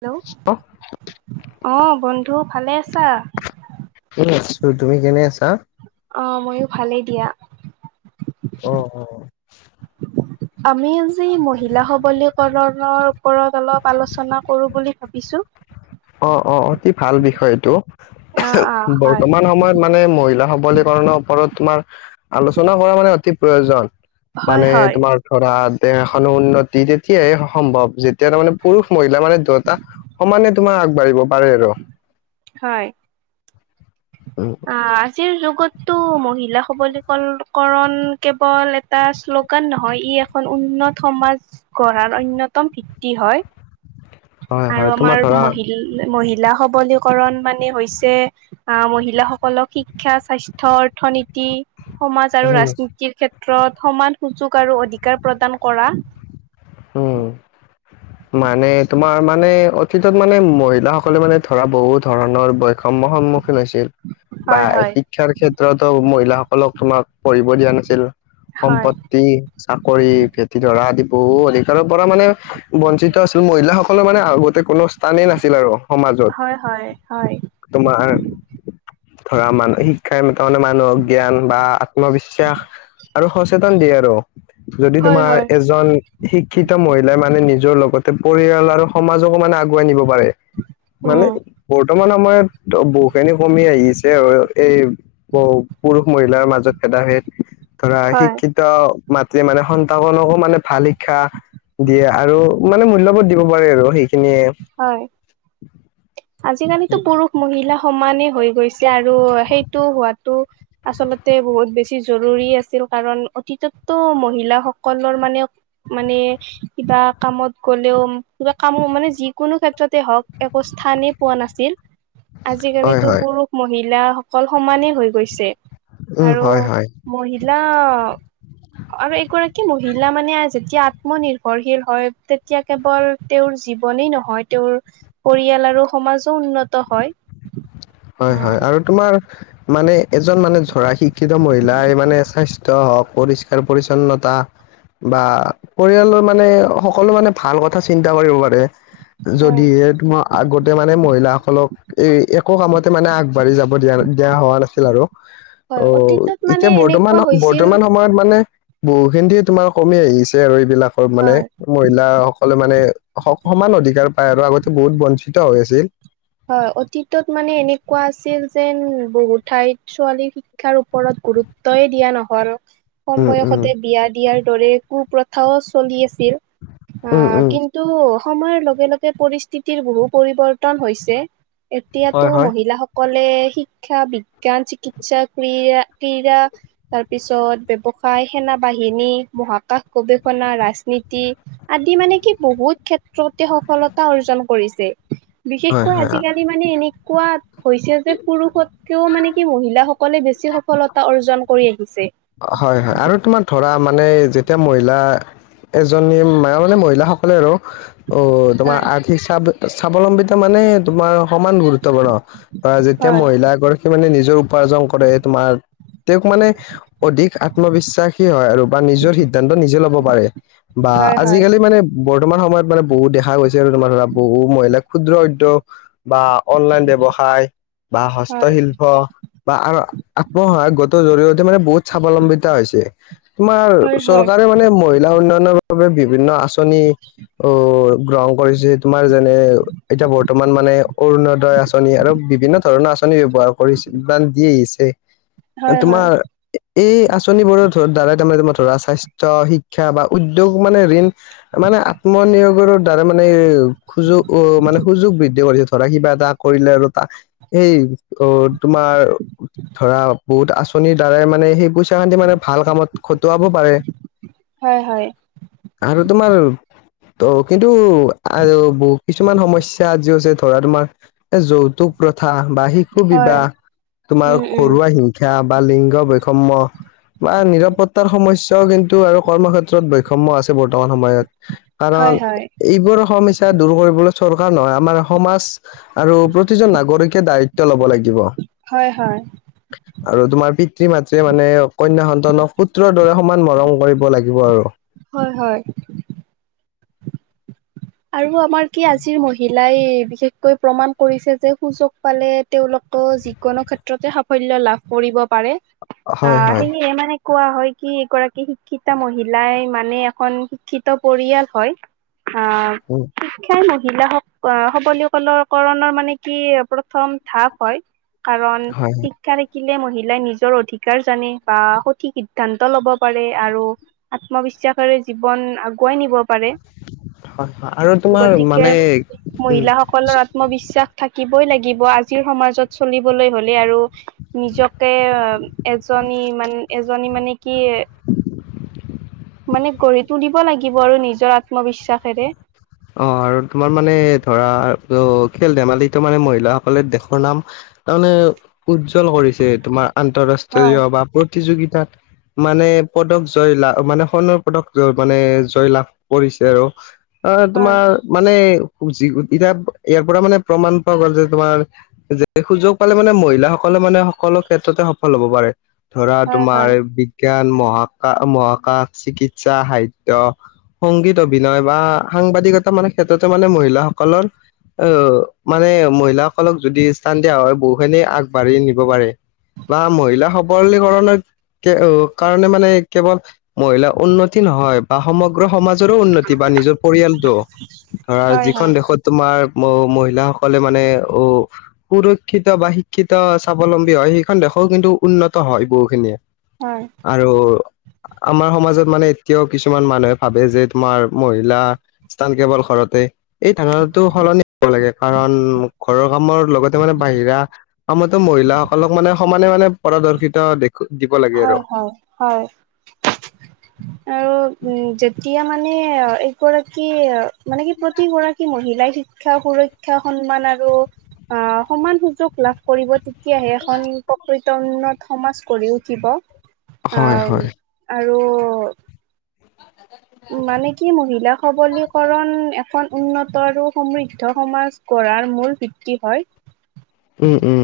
Hello, অ বন্ধু ভালে আছা? এই আছো। তুমি কেনে আছা? অ মইও ভালেই দিয়া। অ-অ। আমি আজি মহিলা সবলীকৰণৰ ওপৰত অলপ আলোচনা কৰো বুলি ভাবিছোঁ। অ-অ অতি ভাল বিষয় এইটো। অ' অ' হয়, বৰ্তমান সময়ত মানে মহিলাস বলীকৰণৰ ওপৰত তোমাৰ আলোচনা কৰা মানে অতি প্ৰয়োজন। হয় মানে হয় তোমাৰ ধৰা এখনো উন্নতি তেতিয়াহে সম্ভৱ যেতিয়া তাৰ মানে পুৰুষ মহিলা মানে দুটা সমানে তোমাৰ আগবাঢ়িব পাৰে আৰু হয়। উম, অ আজি যুগত মহিলা সবলীকৰকৰণ কেৱল এটা শ্লোগান নহয় ই এখন উন্নত সমাজ গঢ়াৰ অন্যতম ভিত্তি হয়। হয়, আৰু হয় তোমাৰ আমাৰ মহিল ধৰা মহিলা মহিলা সবলীকৰণ মানে হৈছে আহ মহিলাসকলক শিক্ষা স্বাস্থ্য অৰ্থনীতি সমাজ আৰু উম, ৰাজনীতিৰ ক্ষেত্ৰত সমান সুযোগ আৰু অধিকাৰ প্ৰদান কৰা উম মানে তোমাৰ মানে অতীতত মানে মহিলাসকলে মানে ধৰা বহুত ধৰণৰ ক সন্মুখীন হৈছিল বা হয় হয় শিক্ষাৰ ক্ষেত্ৰতো মহিলাসকলক তোমাক পঢ়িব দিয়া নাছিল। হয় সম্পত্তি চাকৰি ভেটি ধৰা আদি বহুত অধিকাৰৰ পৰা মানে বঞ্চিত। মহিলাসকলৰ মানে আগতে কোনো স্থানেই নাছিল আৰু সমাজত। হয় হয় হয় তোমাৰ ধৰা মান শিক্ষাই তাৰমানে মানুহক জ্ঞান বা আত্মবিশ্বাস আৰু সচেতন দিয়ে আৰু যদি হয় তোমাৰ হয় এজন শিক্ষিত মহিলাই মানে নিজৰ লগতে পৰিয়াল আৰু সমাজকো মানে আগুৱাই নিব পাৰে মানে উম বৰ্তমান সময়ত বহুখিনি কমি আহিছে আৰু এই পুৰুষ মহিলাৰ মাজত ভেদাভেদ ধৰা হয় শিক্ষিত মাতৃয়ে মানে সন্তানকো মানে ভাল শিক্ষা দিয়ে আৰু মানে মুল্যবোধ দিব পাৰে আৰু সেইখিনিয়ে সেই কাৰণে তো পুৰুষ মহিলা মহিলা সমানে হৈ গৈছে আৰু সেইটো হোৱাতো আচলতে বহুত বেছি জৰুৰী আছিল কাৰণ অতীততো মহিলাসকলৰ মানে মানে কিবা কামত গ'লেও কিবা কামো মানে যিকোনো ক্ষেত্ৰতে হওক থানেই পোৱা নাছিল হয় আজিকালিতো হয় পুৰুষ মহিলাসকল সমানেই হৈ গৈছে। উম হয় হয় অ আৰু এগৰাকী মহিলা মানে যেতিয়া আত্মনিৰ্ভৰশীল হয় তেতিয়া কেৱল তেওঁৰ জীৱনেই নহয় তেওঁৰ পৰিয়াল আৰু সমাজো উন্নত হয়। অ' হয় হয় আৰু তোমাৰ মানে এজন মানে ধৰা শিক্ষিত মহিলাই মানে স্বাস্থ্য হওক। পৰিষ্কাৰ পৰিচ্ছন্নতা বা পৰিয়ালৰ মানে সকলো মানে ভাল কথা চিন্তা কৰিব পাৰে। হয় যদিহে তোমাৰ আগতে মানে মহিলাাসকলক এ ক কামতে মানে আগবাঢ়ি যাব দিয়া দিয়া হোৱা নাছিল আৰু হয় অ অতীতত মানে এতিয়া বৰ্তমান এনেকুৱা হৈছিল বৰ্তমান সময়ত মানে বহুখিনিয়ে তোমাৰ কমি আহিছে আৰু এইবিলাক মানে হয় মহিলাাসকলে মানে সমান অধিকাৰ পায় আৰু আগতে বহুত বঞ্চিত হৈ আছে হয় অতীতত মানে এনেকুৱা আছিল যেন বহুত ঠাইত ছোৱালী শিক্ষাৰ ওপৰত গুৰুত্বয়ে দিয়া নহয় কম উম উম বয়সতে বিয়া দিয়াৰ দৰে কুপ্ৰথাও চলি আছে। অ উম উম কিন্তু সময়ৰ লগে লগে পৰিস্থিতিৰ বহু পৰিৱৰ্তন হৈছে এতিয়াতো হয় হয় মহিলাসকল শিক্ষা বিজ্ঞান চিকিৎসা ক্ৰীয়া তাৰপিছত ব্যৱসায় সেনা বাহিনী মহাকাশ গৱেষণা ৰাজনীতি আদি মানে কি বহুত ক্ষেত্ৰ তে সফলতা অৰ্জন কৰিছে হয় বিশেষকৈ হয় আজিকালি মানে এনেকুৱা হৈছে যে পুৰুষতকেও মানে কি মহিলাাসকলে বেছি সফলতা অৰ্জন কৰি আহিছে। হয় হয় আৰু তোমাৰ ধৰা মানে যেতিয়া মহিলা এজনী মায় মানে মহিলাক হলে আৰু অ তোমাৰ হয় আৰ্থিক স্ব স্বাৱলম্বিতা মানে তোমাৰ সমান গুৰুত্বপূৰ্ণ যেতিয়া হয় মহিলা এগৰাকী মানে নি নি উপাৰ্জন কৰে তোমাৰ তেওঁক মানে অধিক আত্মবিশ্বাসী হয় আৰু বা নিজৰ সিদ্ধান্ত নিজে লব পাৰে বা হয় হয় আজিকালি মানে বৰ্তমান সময়ত মানে বহুত দেখা গৈছে আৰু তোমাৰ ধৰা বহু মহিলাই ক্ষুদ্ৰ উদ্যোগ বা অনলাইন ব্যৱসায় বা হয় হস্তশিল্প আৰু আত্মসহায়ক গোটেৰ জৰিয়তে মানে বহুত স্বাৱলম্বিতা হৈছে তোমাৰ হয় হয় চৰকাৰে মানে মহিলা উন্নয়নৰ বাবে বিভিন্ন আচনি অ গ্ৰহণ কৰিছো তোমাৰ যেনে এতিয়া বৰ্তমান মানে অৰুণোদয় আঁচনি আৰু বিভিন্ন ধৰণৰ আ নি ব্যৱহাৰ কৰিছে বা দি আহিছে হয় হয় তোমাৰ এই আঁচনিবোৰৰ দ্বাৰাই তাৰমানে ধৰা স্বাস্থ্য শিক্ষা বা উদ্যোগ মানে ঋণ মানে আত্মনিৰ্ভৰ তাৰে মানে এ সুযোগ অ মানে সুযোগ বৃদ্ধি কৰিছে। ধৰা কিবা এটা কৰিলে আৰু তাক সেই অ তোমাৰ ধৰা বহুত আঁচনিৰ দ্বাৰাই মানে সেই পইচা খান্তি মানে ভাল কামত খটুৱাব পাৰে। হয় হয় আৰু তোমাৰ ত' কিন্তু আৰু বহু কিছুমান সমস্যা যি হৈছে তোমাৰ যৌতুক প্ৰ ষা বা শিশু হয় বিবাহ তোমাৰ উম উম ঘৰুৱা হিংসা বা লিংগ বৈ বৈষম্য নিৰাপত্তাৰ সমস্যাও কিন্তু আৰু কৰ্মক্ষেত্ৰ বৈষম্ আছে বৰ্তমান সময়ত কাৰণ হয় হয় এইবোৰ সমস্যাত দূৰ কৰিবলৈ চৰকাৰ নহয় আমাৰ সমাজ আৰু প্ৰতিজন নাগৰিকে দায়িত্ব লব লাগিব। হয় হয় আৰু তোমাৰ পিতৃ মাতৃয়ে মানে কন্যা সন্তানক পুত্ৰৰ দৰে সমান মৰম কৰিব লাগিব আৰু হয় হয় আৰু আমাৰ কি আজিৰ মহিলা মহিলাই বিশেষকৈ প্ৰমাণ কৰিছে যে সুযোগ পালে তেওঁলোকৰ যিকোনো ক্ষেত্ৰতে সাফল্য লাভ কৰিব পাৰে হয় হয় আহ সেয়ে মানে কোৱা হয় কি এগৰাকী শিক্ষিতা মহিলাই মানে এখন শিক্ষিত পৰিয়াল হয়। হা উ মহিলা সবলীকৰণৰ মানে কি প্ৰথম ধাপ হয়। কাৰণ হয় শিক্ষাৰে কি মহিলাই নিজৰ অধিকাৰ জানে বা সঠিক সিদ্ধান্ত ল'ব পাৰে আৰু আত্মবিশ্বাস বিশে জীৱন আগুৱাই নিব পাৰে হয় হয় আৰু তোমাৰ গতিকে মানে উম মহিলাাসকলৰ আত্মবিশ্বাস থাকিব লাগিব আজিৰ সমাজত চলিবলৈ হলে আৰু নিজকে এজনী মান এজনী মানে কি মানে গঢ়ি তুলিব লাগিব আৰু নিজৰ আত্মবিশ্বাসেৰে অ আৰু তোমাৰ মানে ধৰা অ খেল ধেমালিটো মানে মহিলাসকলে দেশৰ নাম তাৰমানে উজ্জ্বল কৰিছে তোমাৰ হয় আন্তৰাষ্ট্ৰীয় বা প্ৰতিযোগিতাত মানে পদক জয় লাভ মানে সোণৰ পদক জ মানে জয় লাভ কৰিছে আৰু অ হয় তোমাৰ মানে জি এতিয়া ইয়াৰ পৰা মানে প্ৰমাণ পোৱা গ'ল যে তোমাৰ যে সুযোগ পালে মানে মহিলাসকল মানে সকলো ক্ষেত্ৰতে সফল হ'ব পাৰে ধৰা হয় তোমাৰ হয় বিজ্ঞান মহাকাশ মহাকাশ চিকিৎসা সাহিত্যয় সংগীত অভিনয় বা সাংবাদিকতা মানে ক্ষেত্ৰতে মানে মহিলাসকলৰ আহ মানে মহিলাসকলক যদি স্থান দিয়া হয় বহুখিনি আগবাঢ়ি নিব পাৰে। বা মহিলা সবলীকৰণত কাৰণে মানে কেৱল মহিলাৰ উন্নতি নহয় বা সমগ্ৰ সমাজ নিজৰো উন্নতি বা নিজৰ পৰিয়ালটো। ধৰা হয় যিখন হয় দেশত তোমাৰ মহিলাসকলে মানে অ সুৰক্ষিত বা শিক্ষিত স্বাৱলম্বী হয়। সেই দেশও কিন্তু উন্নত হয় বহুখিনিয়ে। হয়। আৰু আমাৰ সমাজত মানে এতিয়াও কিছুমান মানুহে ভাবে যে তোমাৰ মহিলা স্থান কেৱল ঘৰতে। এই ধাৰণাটো সলনি হ'ব লাগে, কাৰণ ঘৰৰ কামৰ লগতে মানে বাহিৰা কামতো মহিলাসকলক মানে সমানে মানে পাৰদৰ্শিতা দে হয়, হয়, হয়। আৰু উম যেতিয়া মানে এগৰাকী মানে কি প্ৰতিগৰাকী মহিলাই শিক্ষা সুৰক্ষা সন্মান আৰু আহ সমান সুযোগ লাভ কৰিব তেতিয়াহে এখন প্ৰকৃত উন্নত সমাজ গঢ় উঠিব আহ হয় আৰ হয় আৰু মানে কি মহিলা সবলীকৰণ এখন উন্নত আৰু সমৃদ্ধ সমাজ কৰাৰ মূল ভিত্তি হয়। উম উম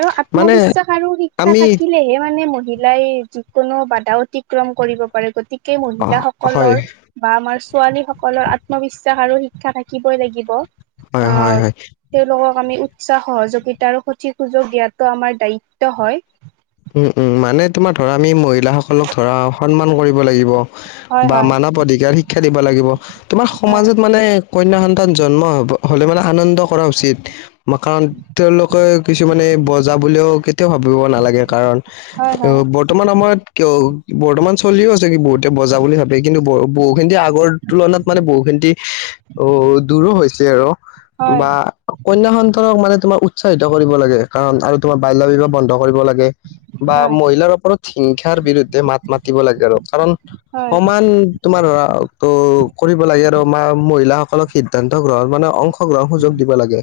আৰু মানে আত্মবিশ্বাস আৰু শিক্ষা আমি থাকিলেহে মানে ম মহিলাই যিকোনো বাধা অতিক্ৰম কৰিব পাৰে। গতিকে মহিলা হয় হয় সকলৰ বা আমাৰ ছোৱালী সকলৰ আত্মবিশ্বাস আৰু শিক্ষা থাকিবই লাগিব হয় অ হয় সেই ল আমি উৎসাহ সহযোগিতা আৰু সঠিক সুযোগ দিয়াতো আমাৰ দায়িত্ব হয় উম উম মানে তোমাৰ ধৰা আমি মহিলা সকলক ধৰা সন্মান কৰিব লাগিব হয় বা হয় মানৱ অধিকাৰ শিক্ষা দিব লাগিব তোমাৰ হয় সমাজত মানে কন্যা সন্তান জন্ম হ'ব হ'লে মানে আনন্দ কৰা উচিত। কাৰণ তেওঁলোকে কিছুমানে বজা বুলিও কেতিয়াও ভাবিব নালাগে কাৰণ হয় অ, বৰ্তমান সময়ত কিয় বৰ্তমান চলিও আছে কি বহুতে বজা বুলি ভাবে। কিন্তু ব বহুখিনি আগৰ তুলনাত মানে বহুখিনি অ দূৰো হৈছে আৰু। হয় বা অন্য সন্তানক মানে তোমাক উৎচাহিত কৰিব লাগে, কাৰণ আৰু তোমাৰ বাল্য বিবাহ বন্ধ কৰিব লাগে। বা হয় মহিলাৰ ওপৰত হিংসাৰ বিৰুদ্ধে মাত মাতিব লাগে আৰু কাৰণ হয় সমান তোমাৰ ত কৰিব লাগে। মহিলাসকলক সিদ্ধান্ত গ্ৰহণ মানে অংশ [unintelligible] সুযোগ দিব লাগে।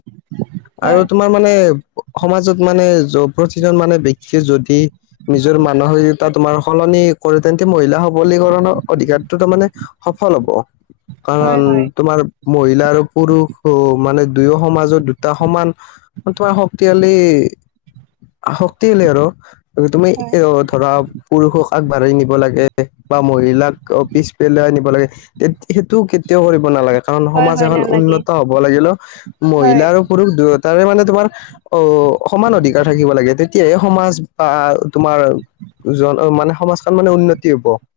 আৰু হয় তোমাৰ মানে সমাজত মানে প্ৰতিজন মানে ব্যক্তি যদি নিজৰ মানসিক তোমাৰ সলনি কৰে তেন্তে মহিলা সবলীকৰণৰ অধিকাৰটো তাৰ মানে সফল হ'ব। হয় কাৰণ হয় হয় তোমাৰ মহিলা আৰু পুৰুষ মানে দুয়ো সমাজত দুটা সমান তোমাৰ শক্তিশালী আ শক্তিশালী আৰু তুমি হয় এ ধৰা পুৰুষক আগবাঢ়ি নিব লাগে বা মহিলাক পিছ পেলাই নিব লাগে তে সেইটো কেতিয়াও কৰিব নালাগে কাৰণ হয় সমাজ হয় এখন নালাগে উন্নত হ'ব লাগিলে হয় মহিলা আৰু পুৰুষ দুয়ো তাৰে মানে তোমাৰ অ সমান অধিকাৰ থাকিব লাগে তে তেতিয়াহে সমাজ বা তোমাৰ জন মানে সমাজখন মানে উন্নত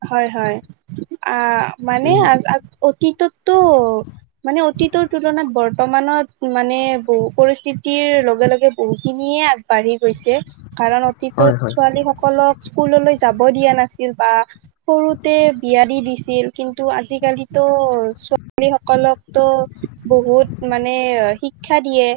হয় হয় আ মানে উম আ অতীতত তো মানে অতীতৰ তুলনাত বৰ্তমানত মানে বহু পৰিস্থিতি লগে লগে বহু খিনিয়ে আগবাঢ়ি গৈছে কাৰণ অতীতত হয় হয় ছোৱালী সকলক স্কুললৈ যাব দিয়া নাছিল বা সৰুতে বিয়া দি দিছিল কিন্তু আজিকালিতো ছোৱালী সকলক তো বহুত মানে শিক খ্যা দিয়ে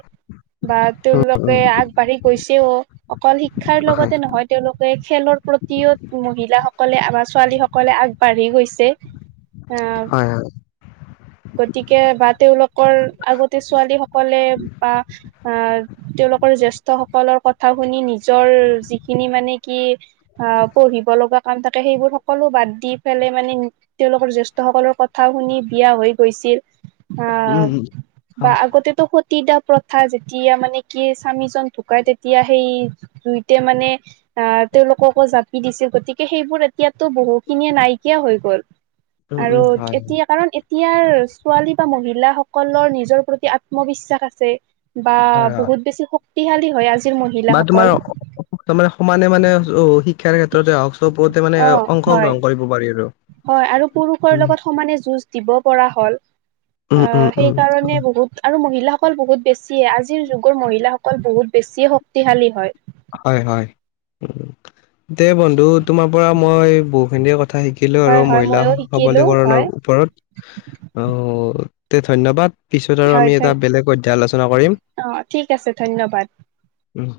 বা তেওঁলোকে আগবাঢ়ি গৈছেও অকল শিক্ষাৰ হয় লগতে নহয় তেওঁলোকে খেলৰ প্ৰতিও মহিলা সকলে আমাৰ ছোৱালী সকলে আগবাঢ়ি গৈছে আহ হয় হয় গতিকে বা তেওঁলোকৰ আগতে ছোৱালী সকলে বা আহ তেওঁলোকৰ জ্যেষ্ঠ সকলৰ কথা শুনি নিজৰ যিখিনি মানে কি আহ পঢ়িব লগা কাম থাকে সেইবোৰ সকলো বাদ দি পেলাই মানে তেওঁলোকৰ জ্যেষ্ঠ সকলৰ কথা শুনা বিয়া হৈ গৈছিল উম বা আগতেটো তিতা প্ৰথা যেতিয়া মানে কি স্বামীজন ঢুকাই তেতিয়া সেই জুইতে মানে আহ তেওঁলোককো জাপি দিছিল গ গতিকে সেইবোৰ এতিয়াতো বহুখিনিয়ে নাইকিয়া হৈ গ'ল উম, আৰু উম, হয়, এতিয়া কাৰণ এ ইয়াৰ ছোৱালী বা মহিলা সকলৰ নিজৰ প্ৰতি আত্মবিশ্বাস আছে বা হয়, হয়। বহুত বেছি শক্তিশালী হয় আজিৰ মহিলাসকল মানে সমানে মানে অ শিক্ষাৰ ক্ষেত্ৰতে হওক চবতে মানে অ হয় অংশগ্ৰহণ কৰিব পাৰি আৰু হয় আৰু পুৰুষৰ উম, লগত সমানে যুঁজ দিব পৰা হ'ল উম, অ উম, সেই উম, কাৰণে বহুত আৰু মহিল মহিলা সকল বহুত বেছিয়ে আজিৰ যুগৰ মহিলা সকল বহুত বেছিয়ে শক্তিশালী হয় হ'য় হ'য়, দে বন্ধু। তোমাৰ পৰা মই বহুখিনি কথা শিকিলোঁ আৰু হয় হয় মহিলা ময়ো শিকিলো সবলীকৰণৰ হয় ওপৰত । অঁ, দে ধন্যবাদ । পিছত আৰু হয় আমি ধন এটা বেলেগ অধ্যায় আলোচনা কৰিম । অ ঠিক আছে ধন্যবাদ ওঁহ